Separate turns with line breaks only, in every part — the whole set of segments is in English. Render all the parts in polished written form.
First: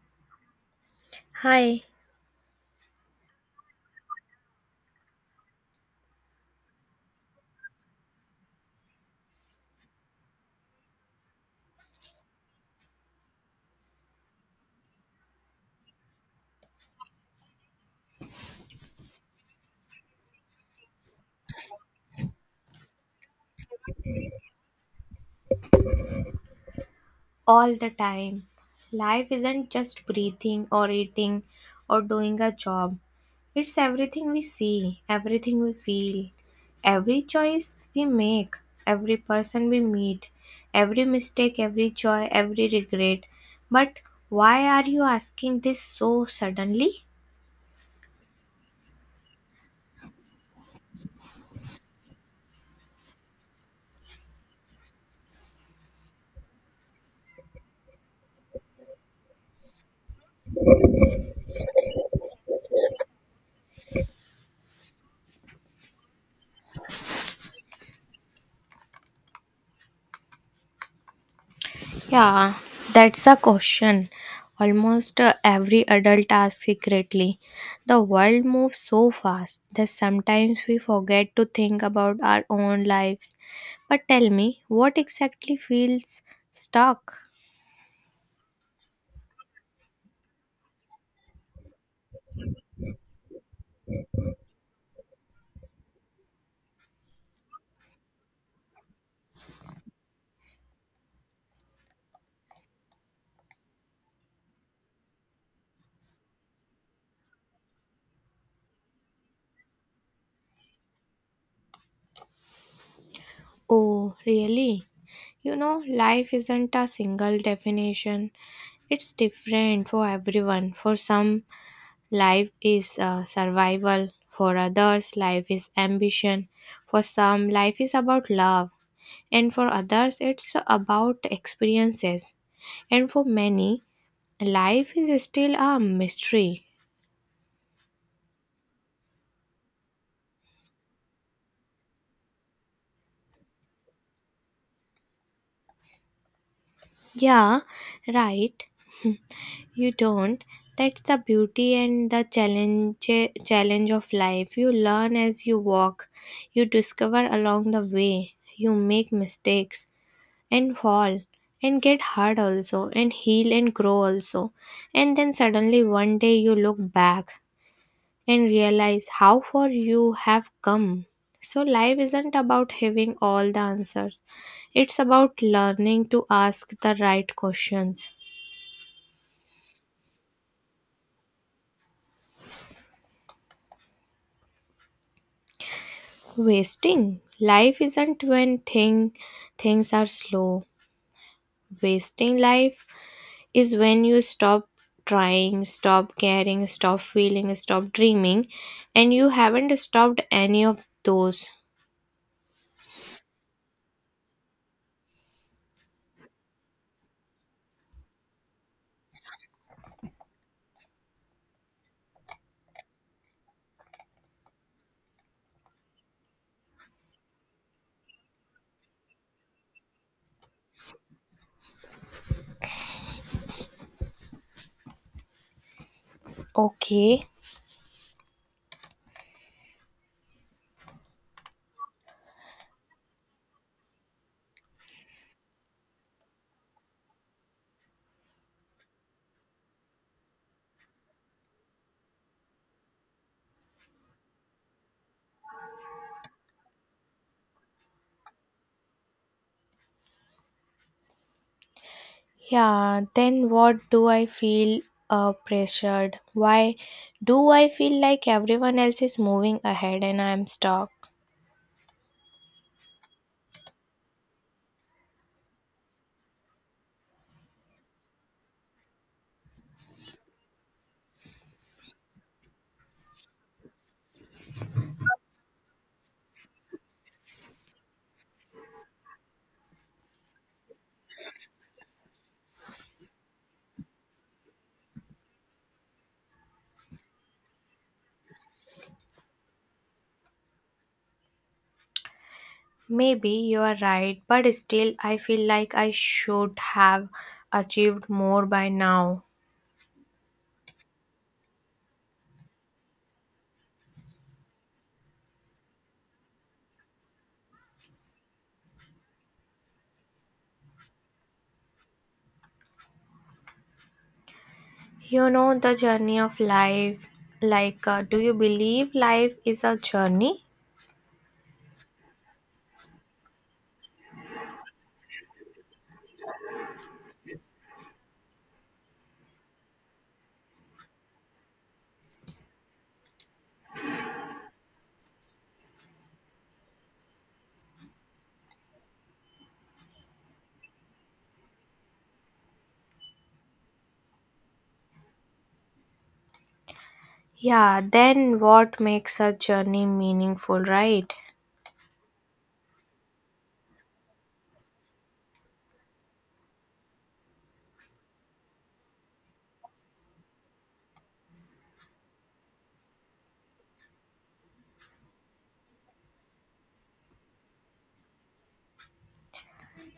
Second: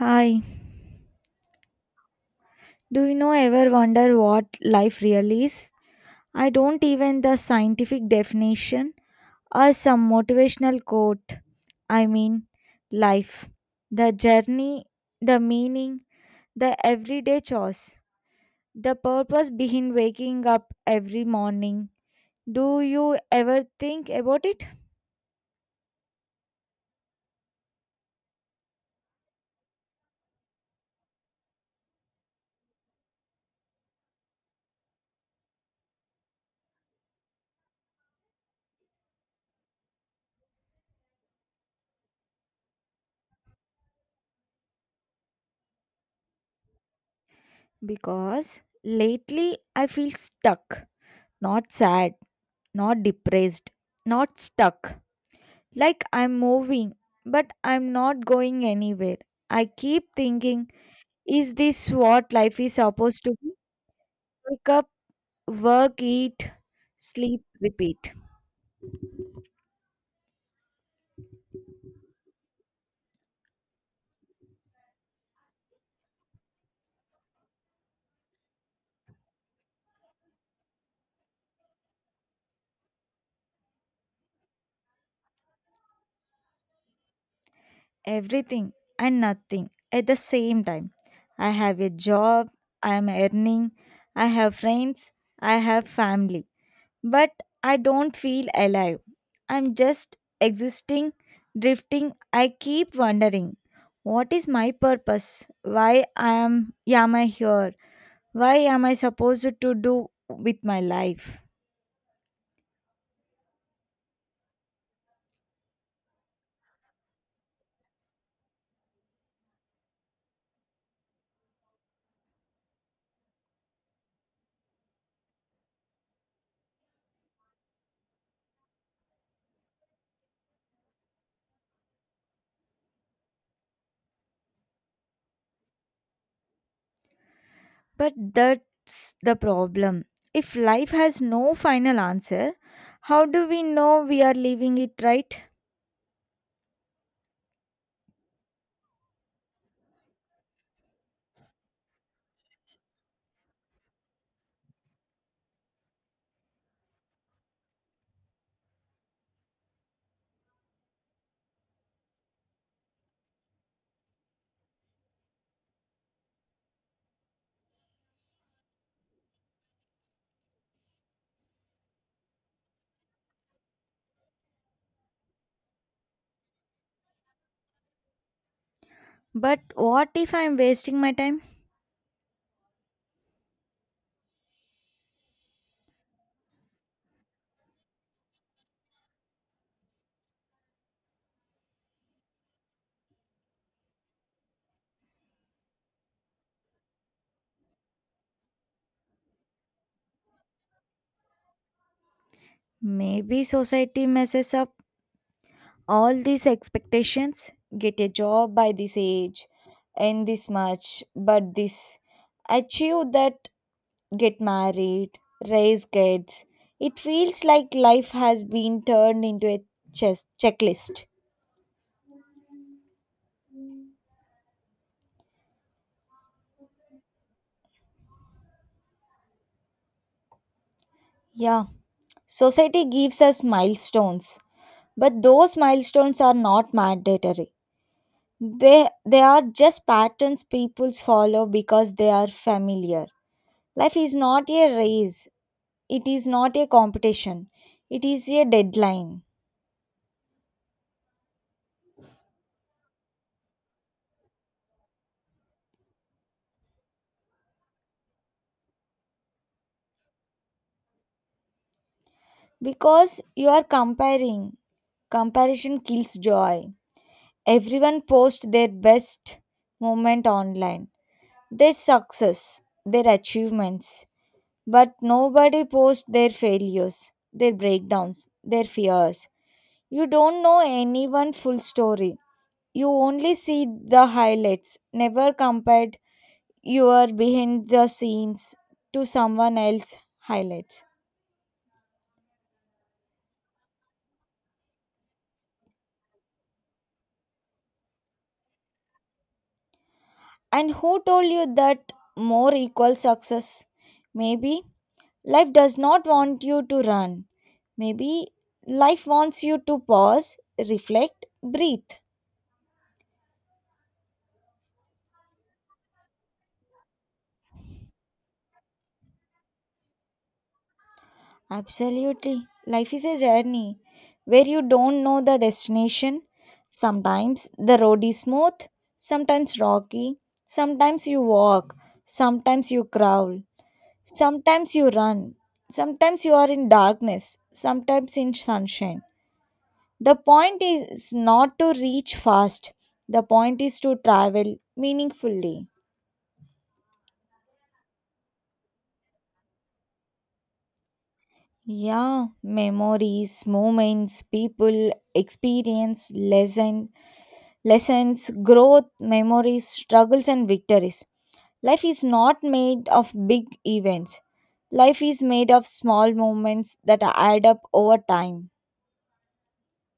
Hi.
Hi.
Do you know ever wonder what life really is? I don't even the scientific definition or some motivational quote. I mean, life. The journey, the meaning, the everyday chores, the purpose behind waking up every morning. Do you ever think about it?
All the time. Life isn't just breathing or eating or doing a job. It's everything we see, everything we feel, every choice we make, every person we meet, every mistake, every joy, every regret. But why are you asking this so suddenly?
Because lately I feel stuck, not sad, not depressed, not stuck. Like I'm moving, but I'm not going anywhere. I keep thinking, is this what life is supposed to be? Wake up, work, eat, sleep, repeat.
Yeah, that's the question. Almost every adult asks secretly. The world moves so fast that sometimes we forget to think about our own lives. But tell me, what exactly feels stuck?
Everything and nothing at the same time. I have a job, I am earning, I have friends, I have family. But I don't feel alive. I'm just existing, drifting. I keep wondering, what is my purpose? Why I am I here? Why am I supposed to do with my life?
Oh, really? You know, life isn't a single definition. It's different for everyone. For some, life is survival. For others, life is ambition. For some, life is about love, and for others it's about experiences, and for many life is still a mystery.
But that's the problem. If life has no final answer, how do we know we are living it right?
Yeah, right, you don't. That's the beauty and the challenge of life. You learn as you walk, you discover along the way, you make mistakes and fall and get hurt also, and heal and grow also, and then suddenly one day you look back and realize how far you have come. So, life isn't about having all the answers, it's about learning to ask the right questions.
But what if I'm wasting my time?
Wasting life isn't when things are slow, wasting life is when you stop trying, stop caring, stop feeling, stop dreaming, and you haven't stopped any of those.
Maybe society messes up all these expectations, get a job by this age, earn this much, but this, achieve that, get married, raise kids. It feels like life has been turned into a checklist.
Okay.
Yeah, society gives us milestones, but those milestones are not mandatory. They they are just patterns people follow because they are familiar. Life is not a race, it is not a competition, it is a deadline.
Yeah, then what do I feel, pressured? Why do I feel like everyone else is moving ahead and I am stuck?
Because you are comparing. Comparison kills joy. Everyone posts their best moment online, their success, their achievements, but nobody posts their failures, their breakdowns, their fears. You don't know anyone full story. You only see the highlights. Never compared your behind the scenes to someone else highlights.
Maybe you are right, but still, I feel like I should have achieved more by now.
And who told you that more equals success? Maybe life does not want you to run. Maybe life wants you to pause, reflect, breathe.
You know, the journey of life. Like, do you believe life is a journey?
Absolutely. Life is a journey where you don't know the destination. Sometimes the road is smooth, sometimes rocky, sometimes you walk, sometimes you crawl. Sometimes you run, sometimes you are in darkness, sometimes in sunshine. The point is not to reach fast, the point is to travel meaningfully.
Yeah, then what makes a journey meaningful, right?
Yeah, memories, moments, people, experience, lesson, lessons, growth, memories, struggles, and victories. Life is not made of big events. Life is made of small moments that add up over time.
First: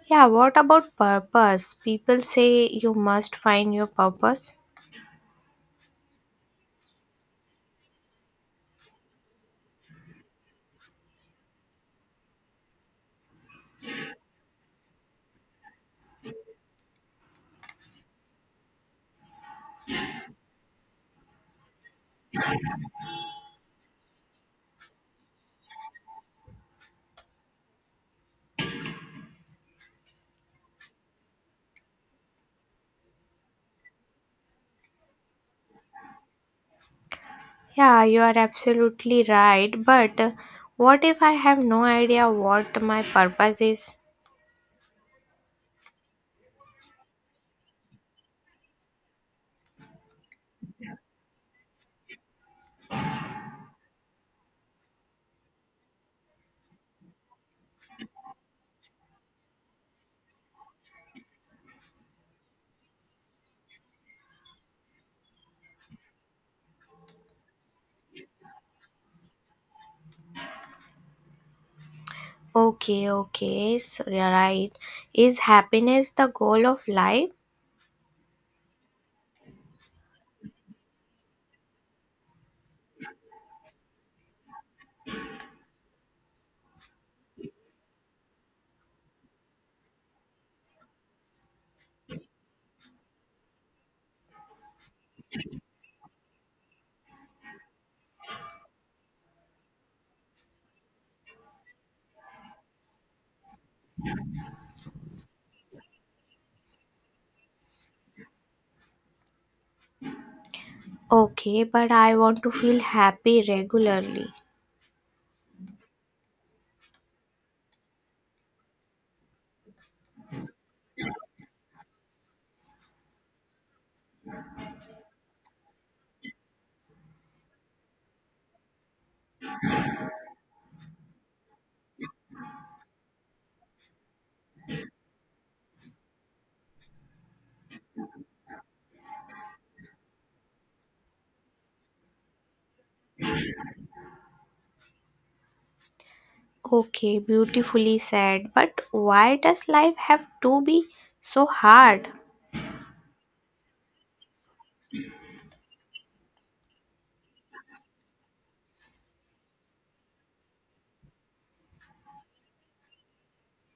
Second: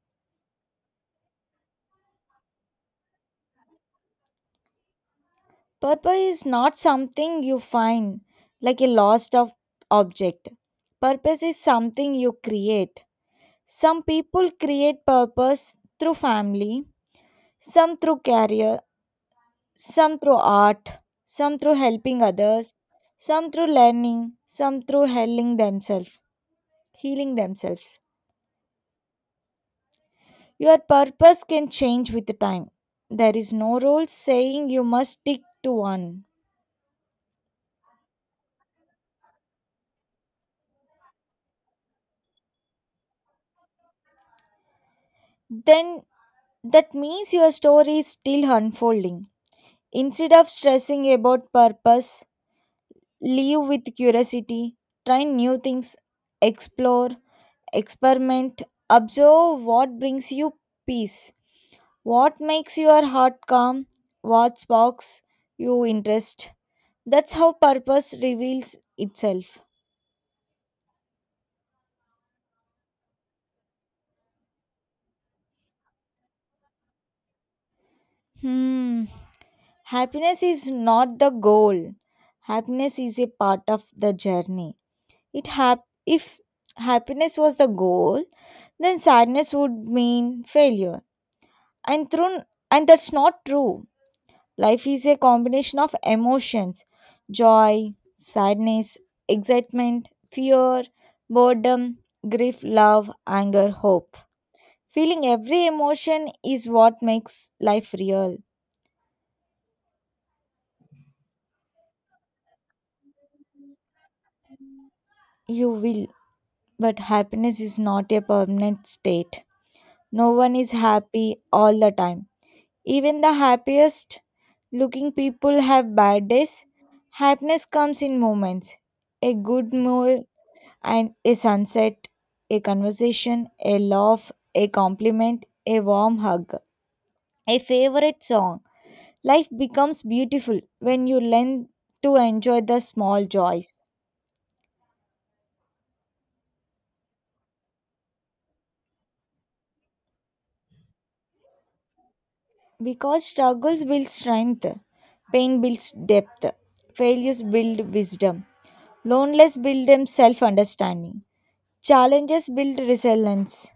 Yeah, what about purpose? People say you must find your purpose.
Purpose is not something you find like a lost of object. Purpose is something you create. Some people create purpose through family, some through career, some through art, some through helping others, some through learning, some through healing themselves. Your purpose can change with the time. There is no rule saying you must stick to one.
Yeah, you are absolutely right. But what if I have no idea what my purpose is?
Then that means your story is still unfolding. Instead of stressing about purpose, live with curiosity, try new things, explore, experiment, observe what brings you peace, what makes your heart calm, what sparks you interest. That's how purpose reveals itself.
Okay, okay, so you're right. Is happiness the goal of life?
Hmm. Happiness is not the goal. Happiness is a part of the journey. If happiness was the goal, then sadness would mean failure. And through and that's not true. Life is a combination of emotions, joy, sadness, excitement, fear, boredom, grief, love, anger, hope. Feeling every emotion is what makes life real.
Okay, but I want to feel happy regularly.
You will, but happiness is not a permanent state. No one is happy all the time. Even the happiest looking people have bad days. Happiness comes in moments, a good meal and a sunset, a conversation, a laugh, a compliment, a warm hug, a favorite song. Life becomes beautiful when you learn to enjoy the small joys.
Okay, beautifully said. But why does life have to be so hard?
Because struggles build strength, pain builds depth, failures build wisdom, loneliness builds self understanding. Challenges build resilience.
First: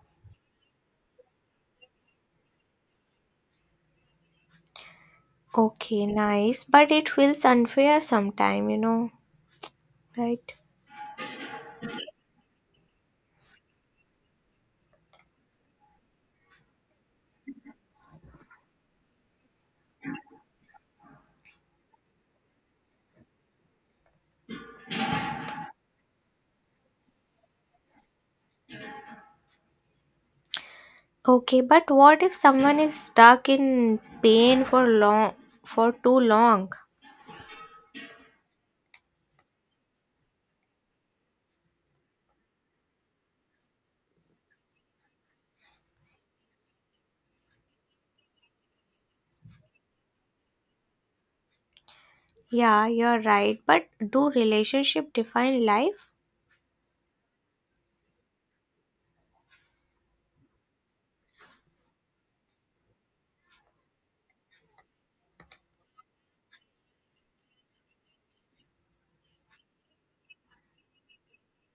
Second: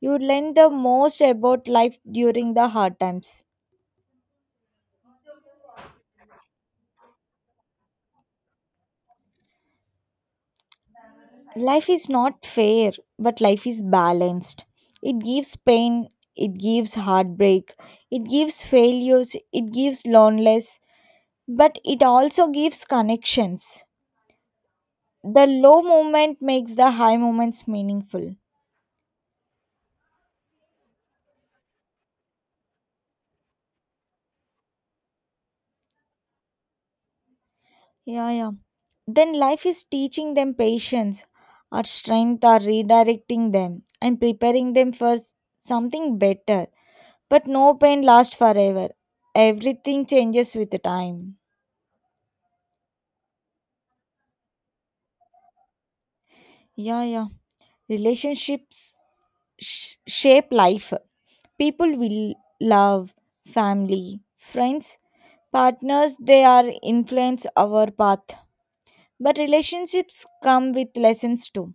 You learn the most about life during the hard times.
Okay, nice. But it feels unfair sometime, right?
Life is not fair, but life is balanced. It gives pain, it gives heartbreak, it gives failures, it gives loneliness, but it also gives connections. The low moment makes the high moments meaningful.
Okay, but what if someone is stuck in pain for too long?
Yeah, yeah. Then life is teaching them patience or strength or redirecting them and preparing them for something better. But no pain lasts forever. Everything changes with the time.
Yeah, you're right. But do relationship define life?
Yeah, yeah. Relationships shape life. People will love, family, friends, partners, they are influence our path. But relationships come with lessons too.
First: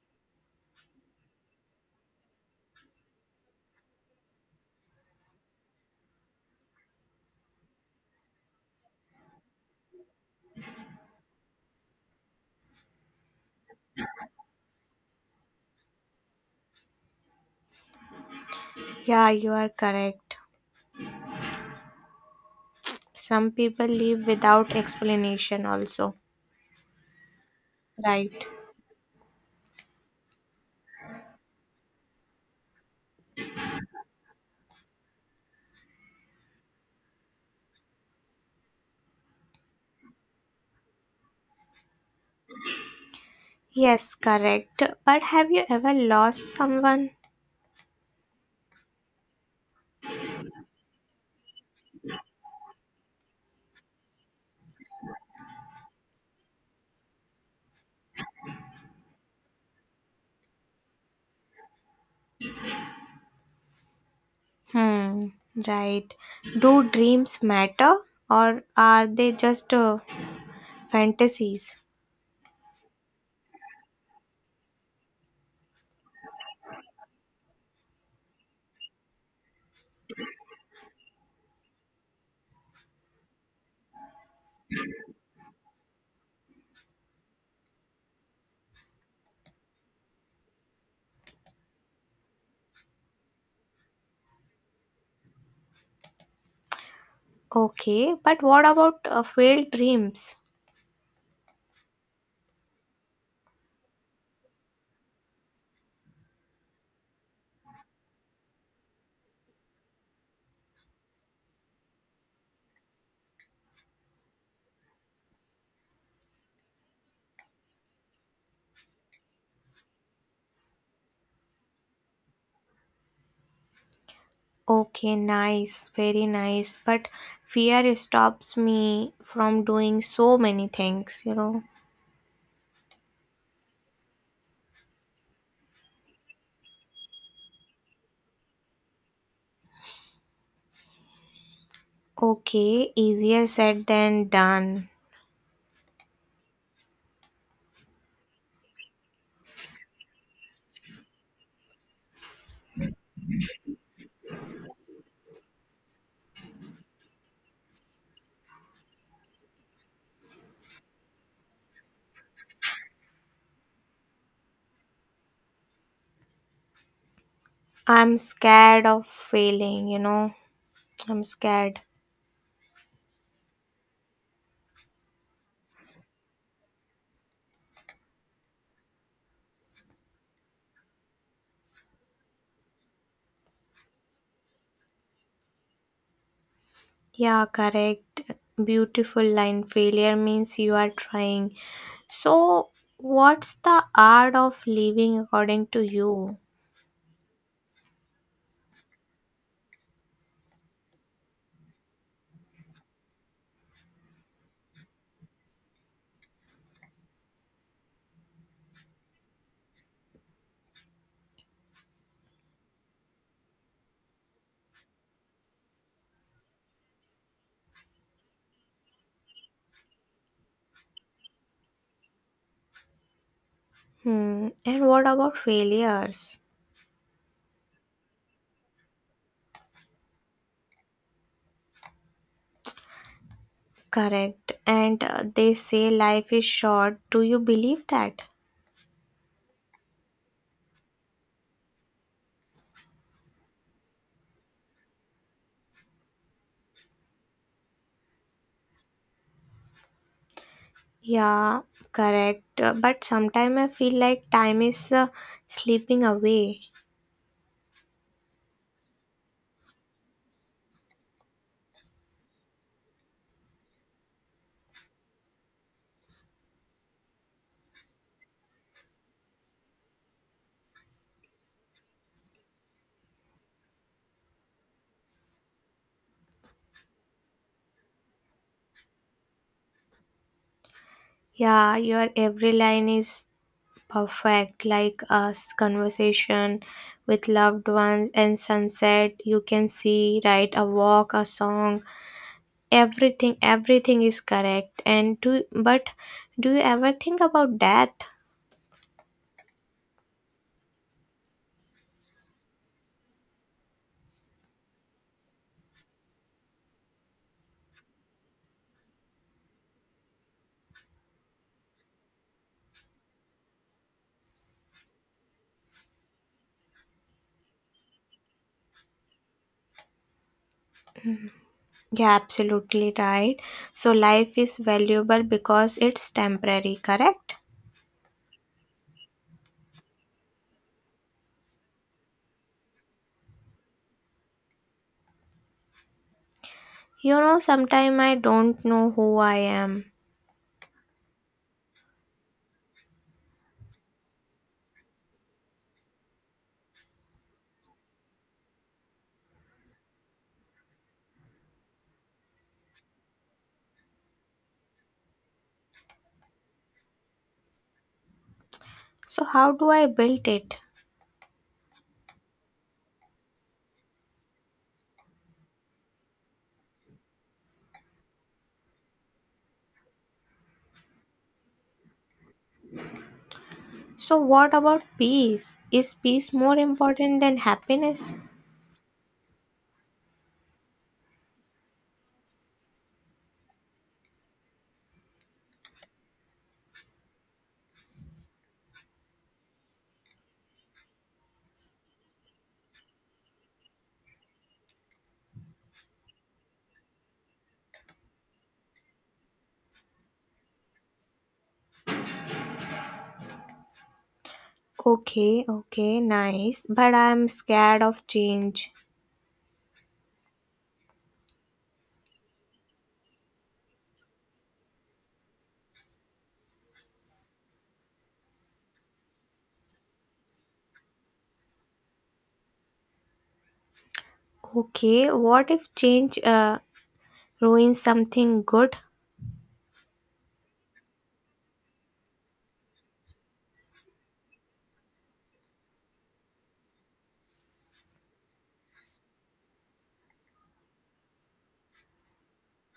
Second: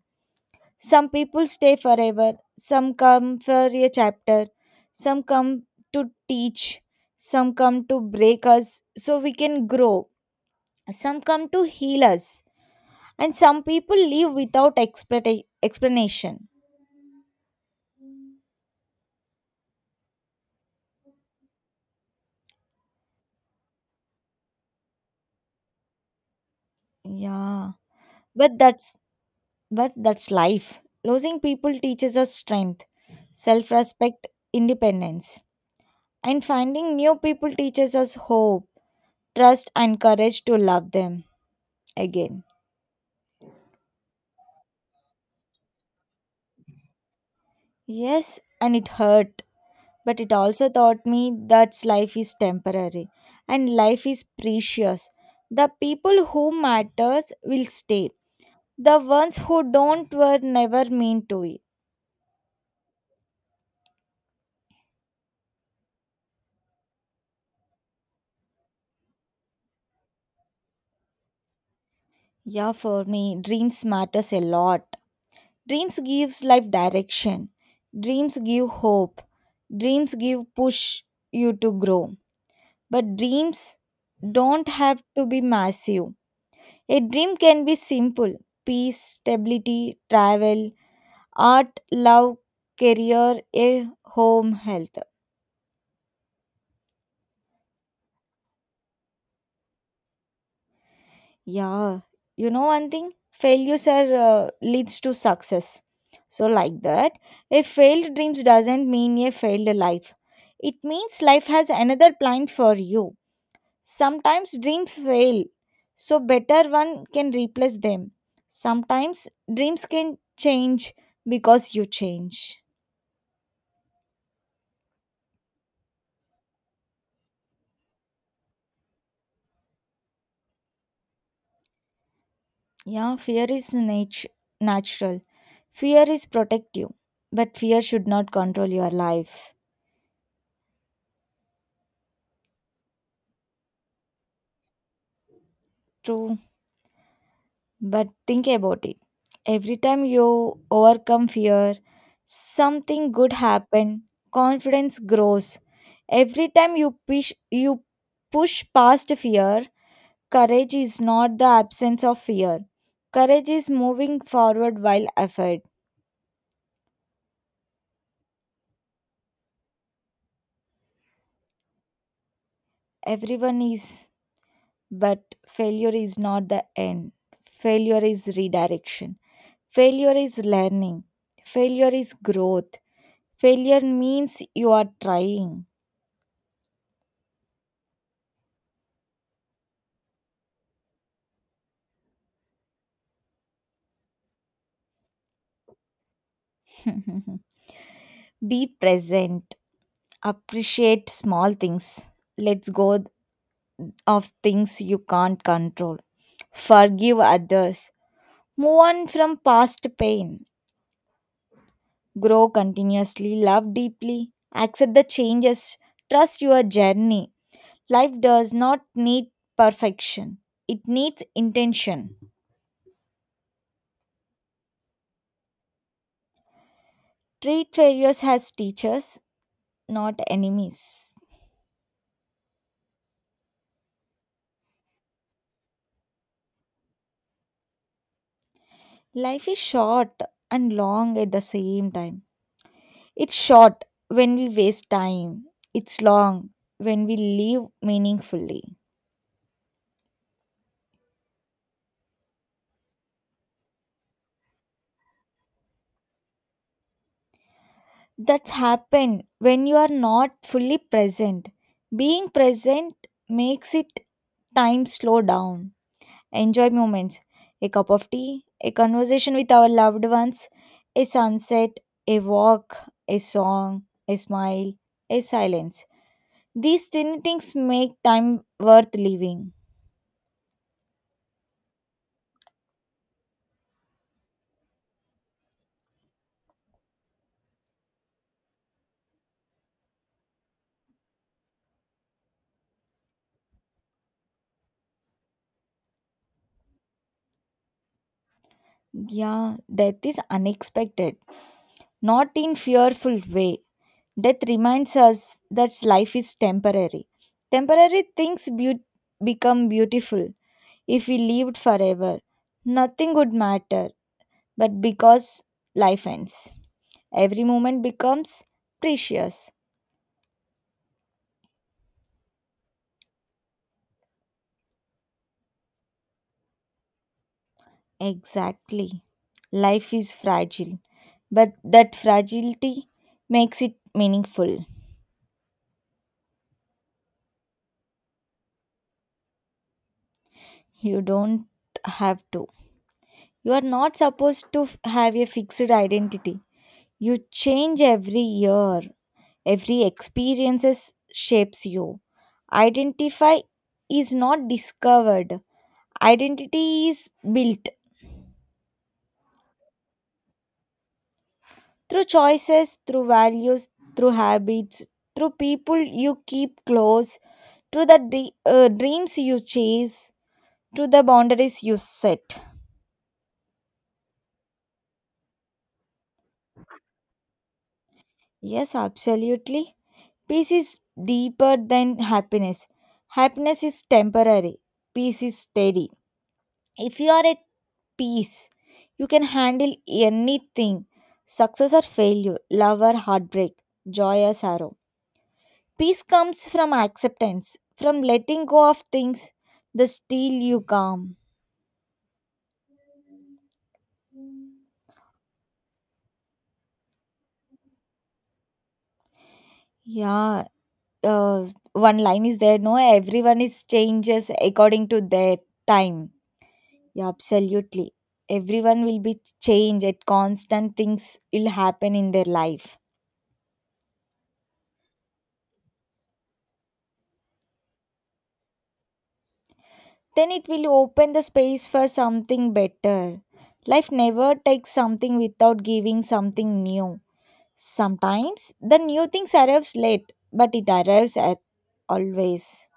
Some people stay forever, some come for a chapter, some come to teach, some come to break us so we can grow, some come to heal us, and some people leave without explanation.
Yeah, you are correct. Some people leave without explanation also.
Yeah,
Right.
but that's but that's life. Losing people teaches us strength, self-respect, independence, and finding new people teaches us hope, trust, and courage to love them again.
Yes, correct. But have you ever lost someone?
Yes, and it hurt, but it also taught me that life is temporary and life is precious. The people who matters will stay. The ones who don't were never meant to it.
Hmm, right. Do dreams matter, or are they just fantasies?
Yeah, for me, dreams matters a lot. Dreams gives life direction. Dreams give hope. Dreams give push you to grow. But dreams don't have to be massive. A dream can be simple, peace, stability, travel, art, love, career, a home, health.
Okay, but what about failed dreams?
Yeah, you know one thing failures are leads to success. So like that, a failed dreams doesn't mean a failed life. It means life has another plan for you. Sometimes dreams fail, so better one can replace them. Sometimes dreams can change because you change.
Okay, nice, very nice. But fear stops me from doing so many things.
Yeah, fear is natural. Fear is protective, but fear should not control your life.
Okay, easier said than done.
True, but think about it. Every time you overcome fear, something good happen. Confidence grows. Every time you push past fear, courage is not the absence of fear. Courage is moving forward while effort.
I'm scared of failing. I'm scared.
Everyone is, but failure is not the end. Failure is redirection. Failure is learning. Failure is growth. Failure means you are trying.
Yeah, correct. Beautiful line. Failure means you are trying. So, what's the art of living according to you?
Be present. Appreciate small things. Let's go of things you can't control. Forgive others. Move on from past pain. Grow continuously. Love deeply. Accept the changes. Trust your journey. Life does not need perfection, it needs intention.
Hmm. And what about failures?
Treat failures as teachers, not enemies.
Correct. And they say life is short. Do you believe that?
Life is short and long at the same time. It's short when we waste time, it's long when we live meaningfully.
Yeah, correct. But sometimes I feel like time is slipping away.
That's happened when you are not fully present. Being present makes it time slow down. Enjoy moments, a cup of tea, a conversation with our loved ones, a sunset, a walk, a song, a smile, a silence. These tiny things make time worth living.
Yeah, your every line is perfect, like us conversation with loved ones and sunset. You can see, right, a walk, a song, everything. Everything is correct. And do you ever think about death?
Yeah, death is unexpected, not in fearful way. Death reminds us that life is temporary. Temporary things become beautiful. If we lived forever, nothing would matter, but because life ends. Every moment becomes precious.
Yeah, absolutely right. So life is valuable because it's temporary, correct?
Exactly. Life is fragile, but that fragility makes it meaningful.
You know, sometimes I don't know who I am.
You don't have to. You are not supposed to have a fixed identity. You change every year. Every experiences shapes you. Identify is not discovered. Identity is built.
So how do I build it?
Through choices, through values, through habits, through people you keep close, through the dreams you chase, through the boundaries you set.
So what about peace? Is peace more important than happiness?
Yes, absolutely. Peace is deeper than happiness. Happiness is temporary, peace is steady. If you are at peace, you can handle anything, success or failure, love or heartbreak, joy or sorrow. Peace comes from acceptance, from letting go of things that steal you calm.
Okay, okay, nice. But I'm scared of change.
Yeah, uh, one line is there. No, everyone is changes according to their time. Yeah, absolutely. Everyone will be changed at constant things will happen in their life.
Okay, what if change ruins something good?
Then it will open the space for something better. Life never takes something without giving something new. Sometimes the new things arrives late, but it arrives at always.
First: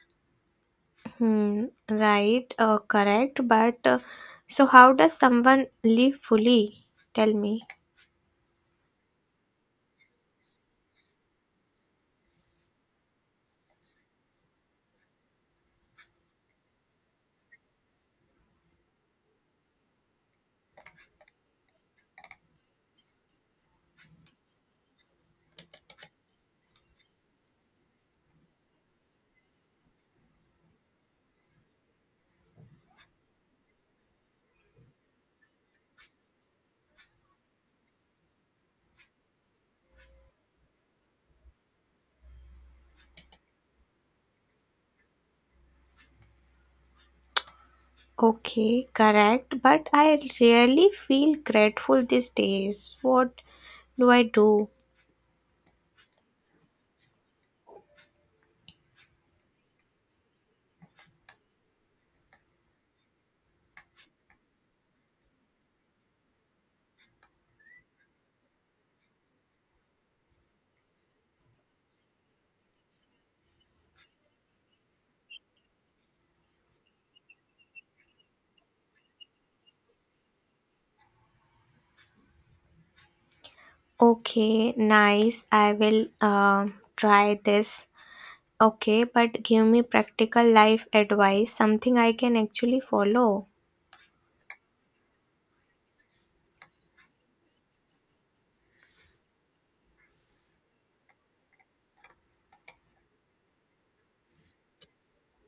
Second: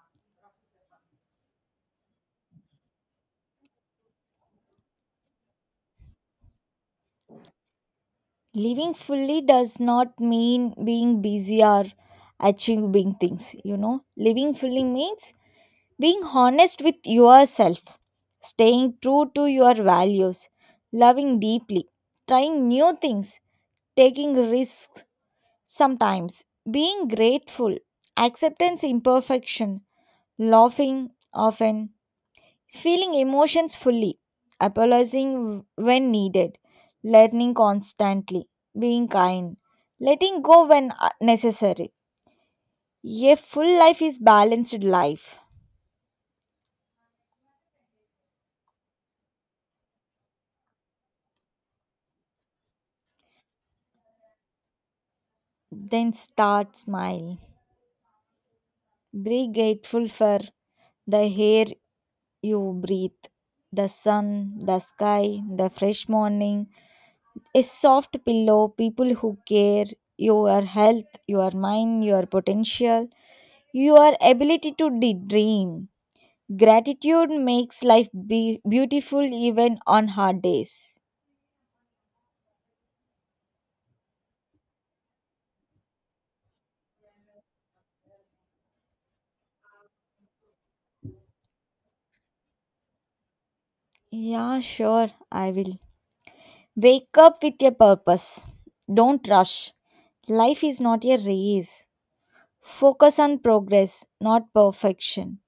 Hmm, right, correct. But so, how does someone live fully? Tell me.
Living fully does not mean being busy or achieving big things, you know. Living fully means being honest with yourself, staying true to your values, loving deeply, trying new things, taking risks sometimes, being grateful, acceptance imperfection, laughing often, feeling emotions fully, apologizing when needed, learning constantly, being kind, letting go when necessary. A full life is balanced life.
Okay, correct. But I really feel grateful these days. What do I do?
Then start smile. Be grateful for the air you breathe, the sun, the sky, the fresh morning, a soft pillow, people who care, your health, your mind, your potential, your ability to dream. Gratitude makes life beautiful even on hard days.
Okay, nice. I will try this. Okay, but give me practical life advice, something I can actually follow.
Yeah, sure, I will. Wake up with a purpose. Don't rush. Life is not a race. Focus on progress, not perfection.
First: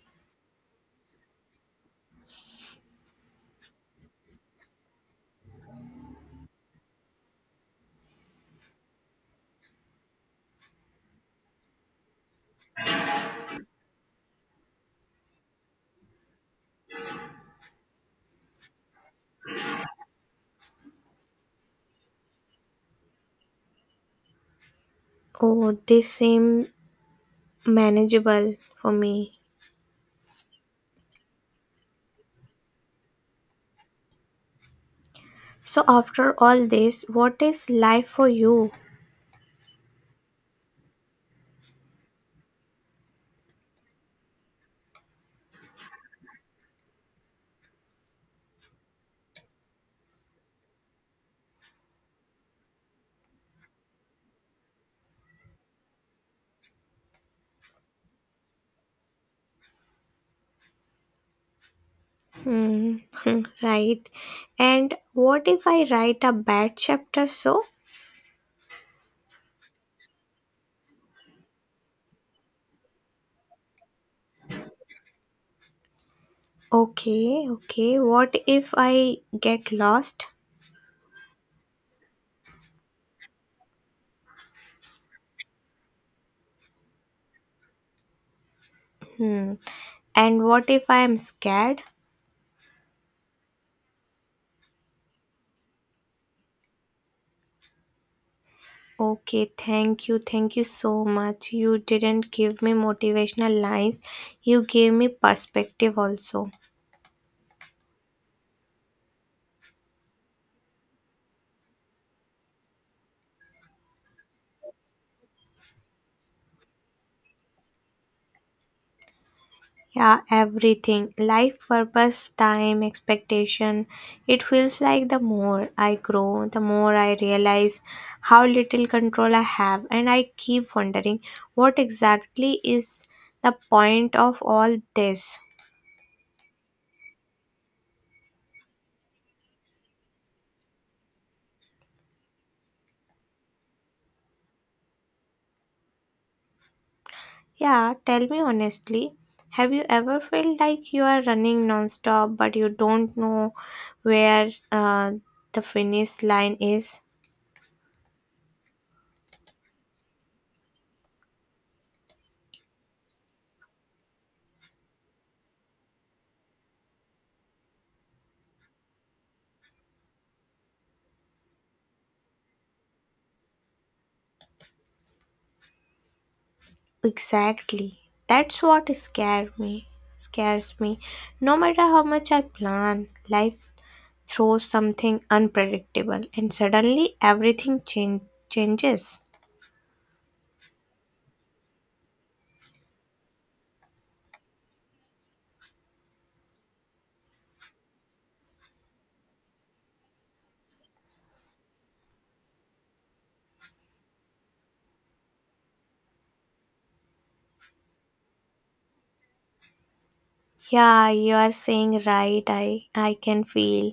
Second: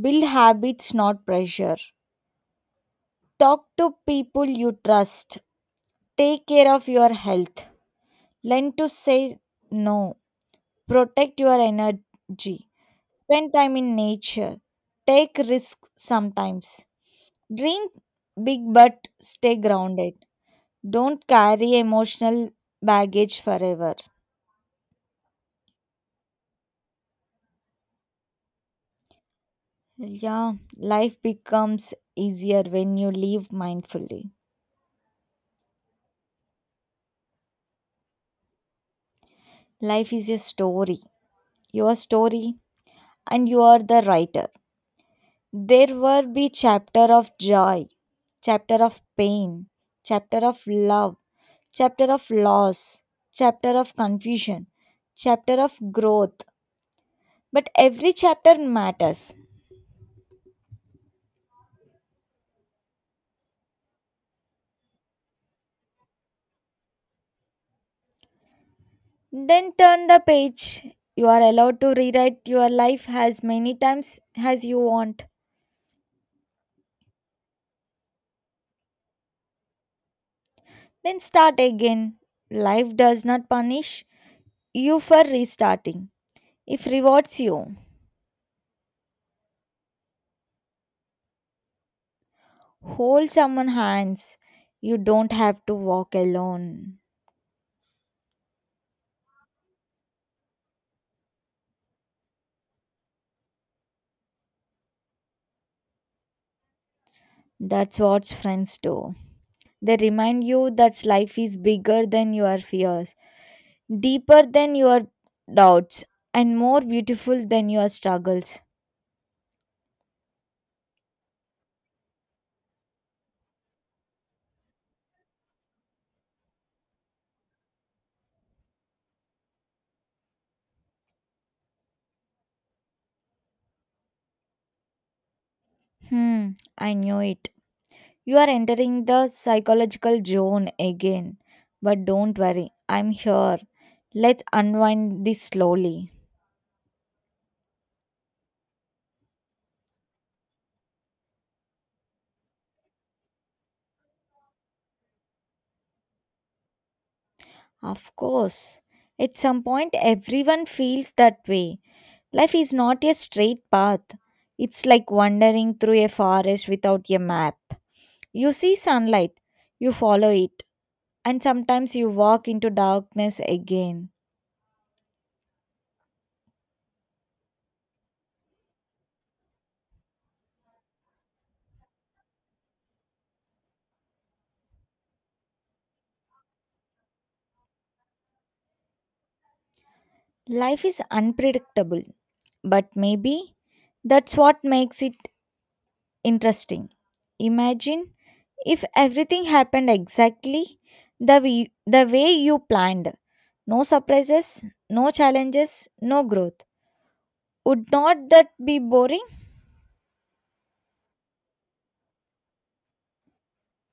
Build habits, not pressure. Talk to people you trust. Take care of your health. Learn to say no. Protect your energy. Spend time in nature. Take risks sometimes. Dream big but stay grounded. Don't carry emotional baggage forever.
Oh, this seem manageable for me.
Yeah, life becomes easier when you live mindfully.
So after all this, what is life for you?
Life is a story, your story, and you are the writer. There will be chapter of joy, chapter of pain, chapter of love, chapter of loss, chapter of confusion, chapter of growth. But every chapter matters.
Hmm, hmm, right. And what if I write a bad chapter? So,
Then turn the page. You are allowed to rewrite your life as many times as you want.
okay, okay. What if I get lost?
Then start again. Life does not punish you for restarting. It rewards you.
Hmm. And what if I am scared?
Hold someone hands. You don't have to walk alone.
Okay, thank you. Thank you so much. You didn't give me motivational lines, you gave me perspective also.
That's what friends do. They remind you that life is bigger than your fears, deeper than your doubts, and more beautiful than your struggles.
Yeah, everything. Life purpose, time, expectation. It feels like the more I grow, the more I realize how little control I have. And I keep wondering, what exactly is the point of all this?
Hmm, I knew it. You are entering the psychological zone again. But don't worry, I'm here. Let's unwind this slowly.
Yeah, tell me honestly. Have you ever felt like you are running nonstop but you don't know where, the finish line is?
Of course, at some point, everyone feels that way. Life is not a straight path. It's like wandering through a forest without a map. You see sunlight, you follow it, and sometimes you walk into darkness again.
Exactly. That's what scares me. No matter how much I plan, life throws something unpredictable and suddenly everything changes.
Life is unpredictable, but maybe that's what makes it interesting. Imagine if everything happened exactly the way you planned. No surprises, no challenges, no growth. Would not that be boring?
Yeah, you are saying right. I can feel,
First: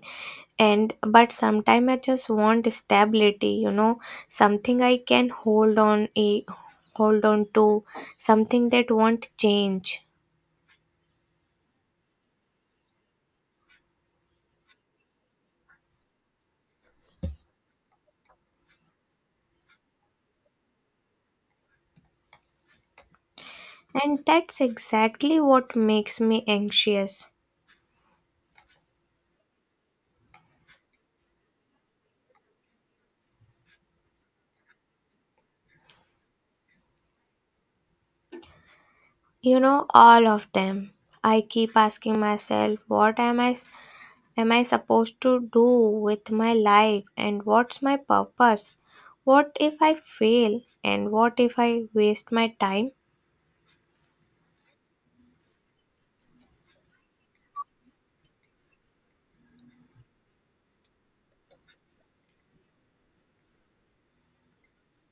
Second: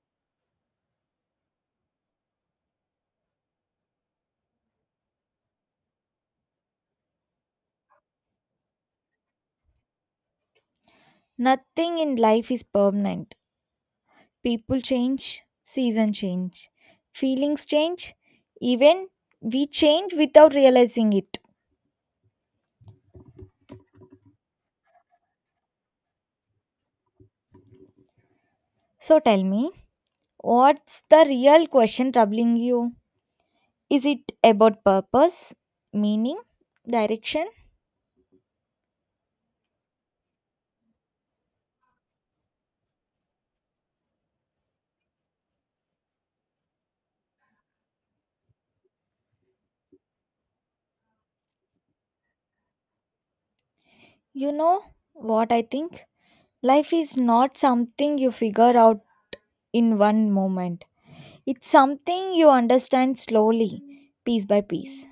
and but sometimes I just want stability, something I can hold on to, something that won't change.
Nothing in life is permanent. People change, season change, feelings change, even we change without realizing it.
And that's exactly what makes me anxious.
So tell me, what's the real question troubling you? Is it about purpose, meaning, direction?
You know, all of them. I keep asking myself, am I supposed to do with my life, and what's my purpose? What if I fail, and what if I waste my time?
You know what I think? Life is not something you figure out in one moment, it's something you understand slowly, piece by piece.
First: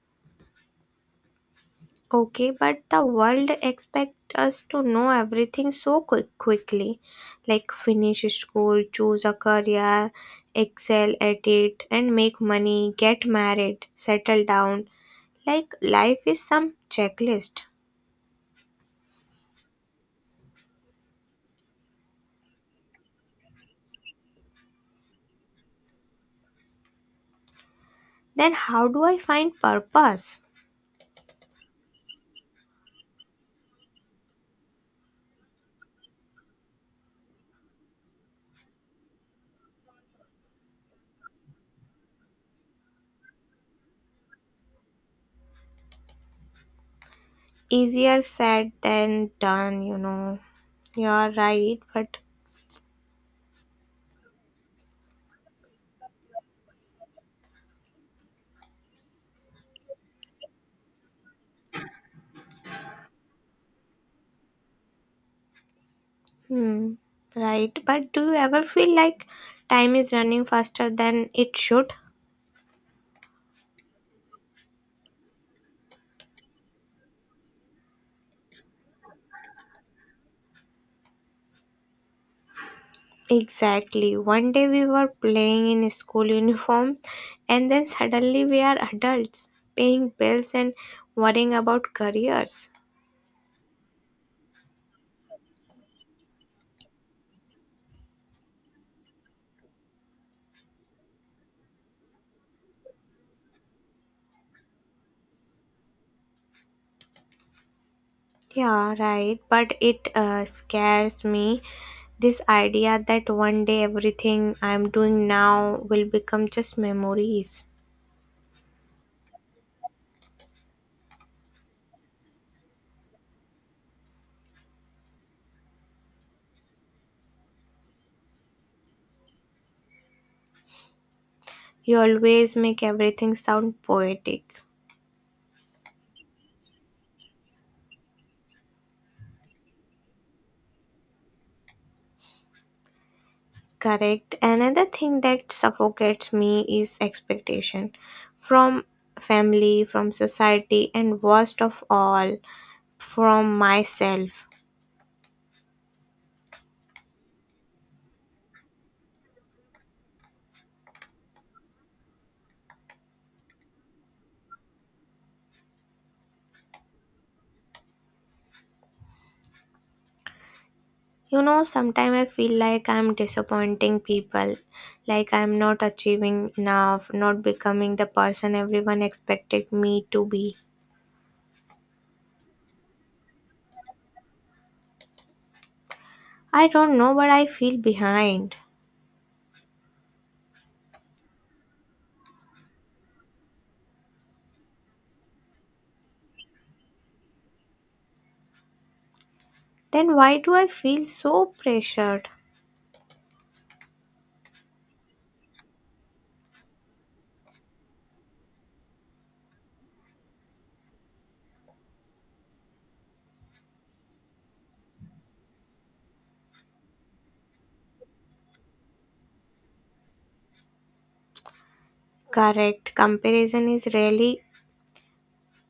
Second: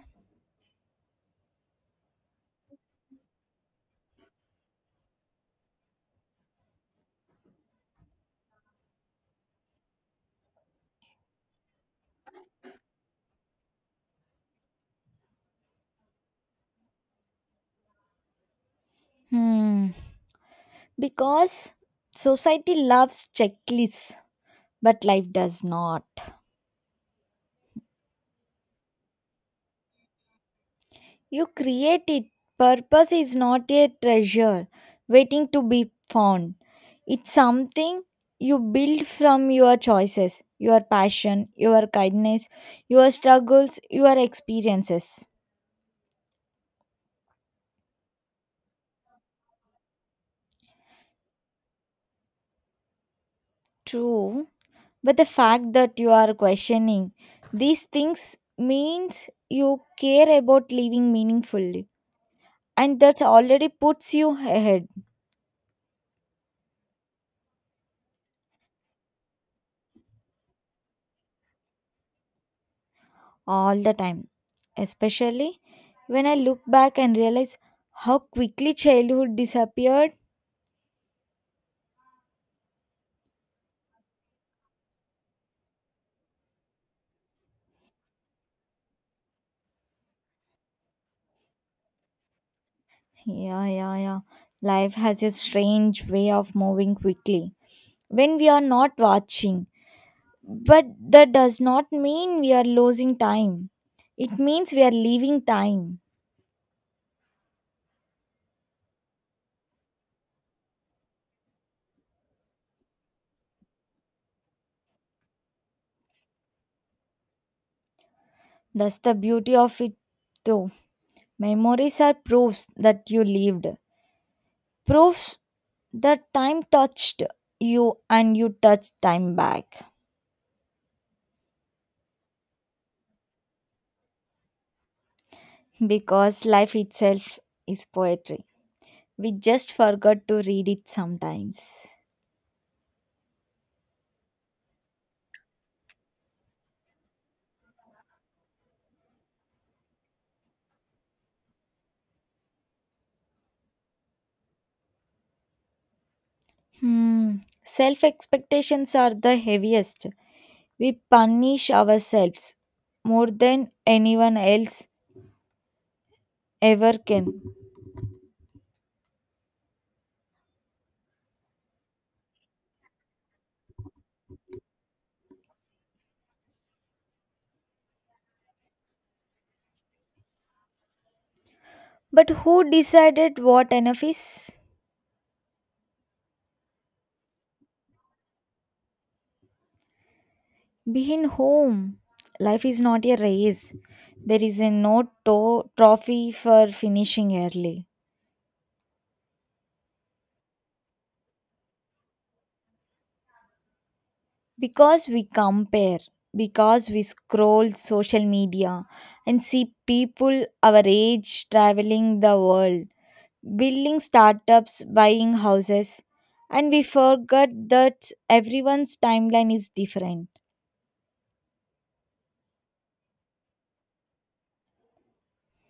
Okay, but the world expects us to know everything so quickly, like finish school, choose a career, excel at it, and make money, get married, settle down. Like life is some checklist.
Hmm. Because society loves checklists, but life does not.
Then how do I find purpose?
You create it. Purpose is not a treasure waiting to be found. It's something you build from your choices, your passion, your kindness, your struggles, your experiences.
Easier said than done, you know. You're right, but
True. But the fact that you are questioning these things means you care about living meaningfully. And that already puts you ahead.
hmm, right. But do you ever feel like time is running faster than it should?
All the time, especially when I look back and realize how quickly childhood disappeared.
Exactly. One day we were playing in school uniform, and then suddenly we are adults, paying bills and worrying about careers.
Yeah, yeah, yeah. Life has a strange way of moving quickly when we are not watching. But that does not mean we are losing time. It means we are leaving time.
Yeah, right. But it scares me. This idea that one day everything I'm doing now will become just memories.
That's the beauty of it, though. Memories are proofs that you lived, proofs that time touched you and you touched time back.
You always make everything sound poetic.
Because life itself is poetry. We just forgot to read it sometimes.
Correct. Another thing that suffocates me is expectation from family, from society, and worst of all, from myself.
Hmm. Self expectations are the heaviest. We punish ourselves more than anyone else ever can.
You know, sometimes I feel like I'm disappointing people, like I'm not achieving enough, not becoming the person everyone expected me to be.
But who decided what enough is?
I don't know, but I feel behind.
Being home. Life is not a race. There is a no trophy for finishing early.
Then why do I feel so pressured?
Because we compare, because we scroll social media and see people our age traveling the world, building startups, buying houses, and we forget that everyone's timeline is different.
Correct, comparison is really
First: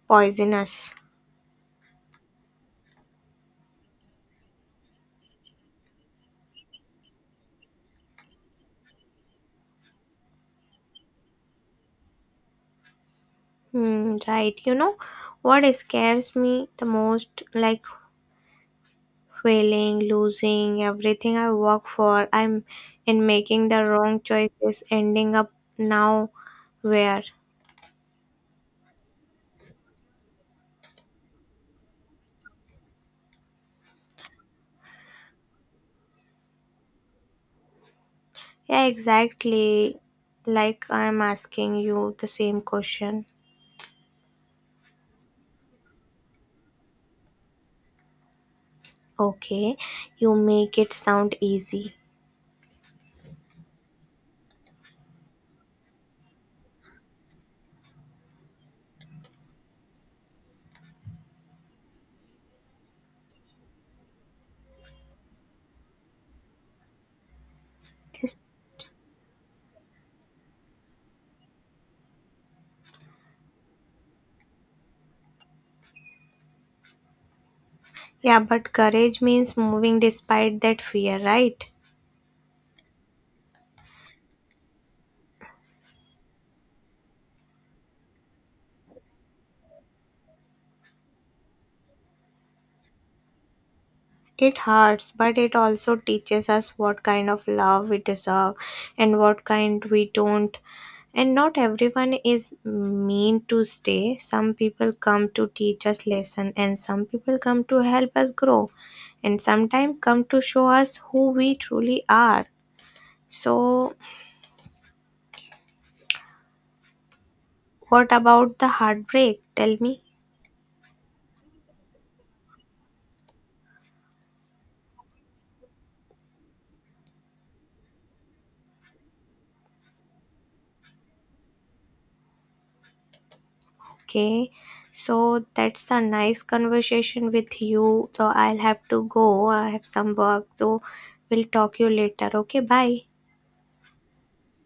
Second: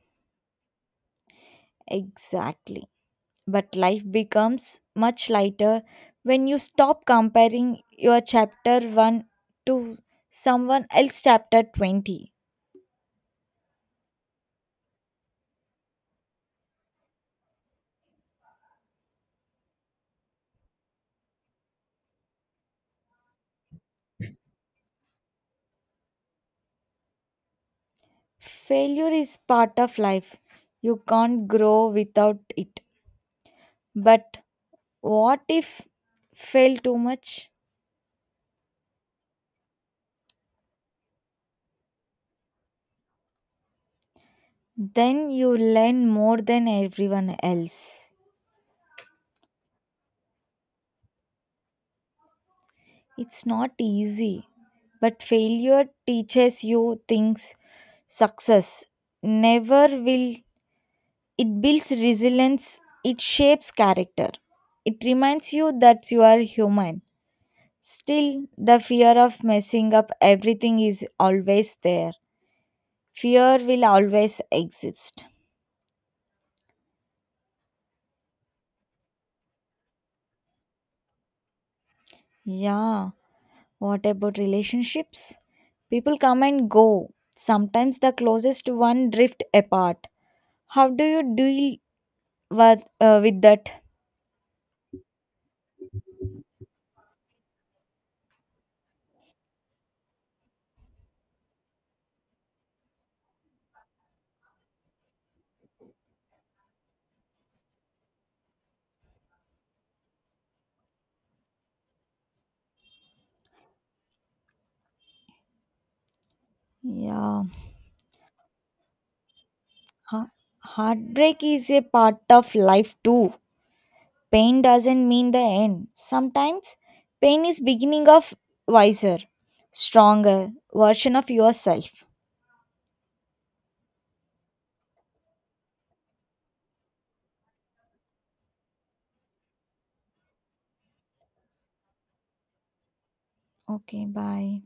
poisonous.
Exactly, but life becomes much lighter when you stop comparing your chapter 1 to someone else chapter 20.
Hmm, right, you know what scares me the most? Like failing, losing everything I work for. I'm in making the wrong choices, ending up now where?
Failure is part of life. You can't grow without it. But what if fail too much?
Yeah, exactly. Like I'm asking you the same question.
Then you learn more than everyone else.
Okay, you make it sound easy.
It's not easy, but failure teaches you things success never will. It builds resilience, it shapes character. It reminds you that you are human.
Yes.
Still, the fear of messing up everything is always there. Fear will always exist.
Yeah, but courage means moving despite that fear, right?
Yeah. What about relationships? People come and go. Sometimes the closest one drift apart. How do you deal with that?
It hurts, but it also teaches us what kind of love we deserve and what kind we don't. And not everyone is mean to stay. Some people come to teach us lesson, and some people come to help us grow, and sometimes come to show us who we truly are. So
Yeah.
what about the heartbreak? Tell me.
Ha- Heartbreak is a part of life too. Pain doesn't mean the end. Sometimes pain is beginning of wiser, stronger version of yourself.
Okay, so that's a nice conversation with you. So I'll have to go. I have some work, so we'll talk you later. Okay, bye.
Okay, bye.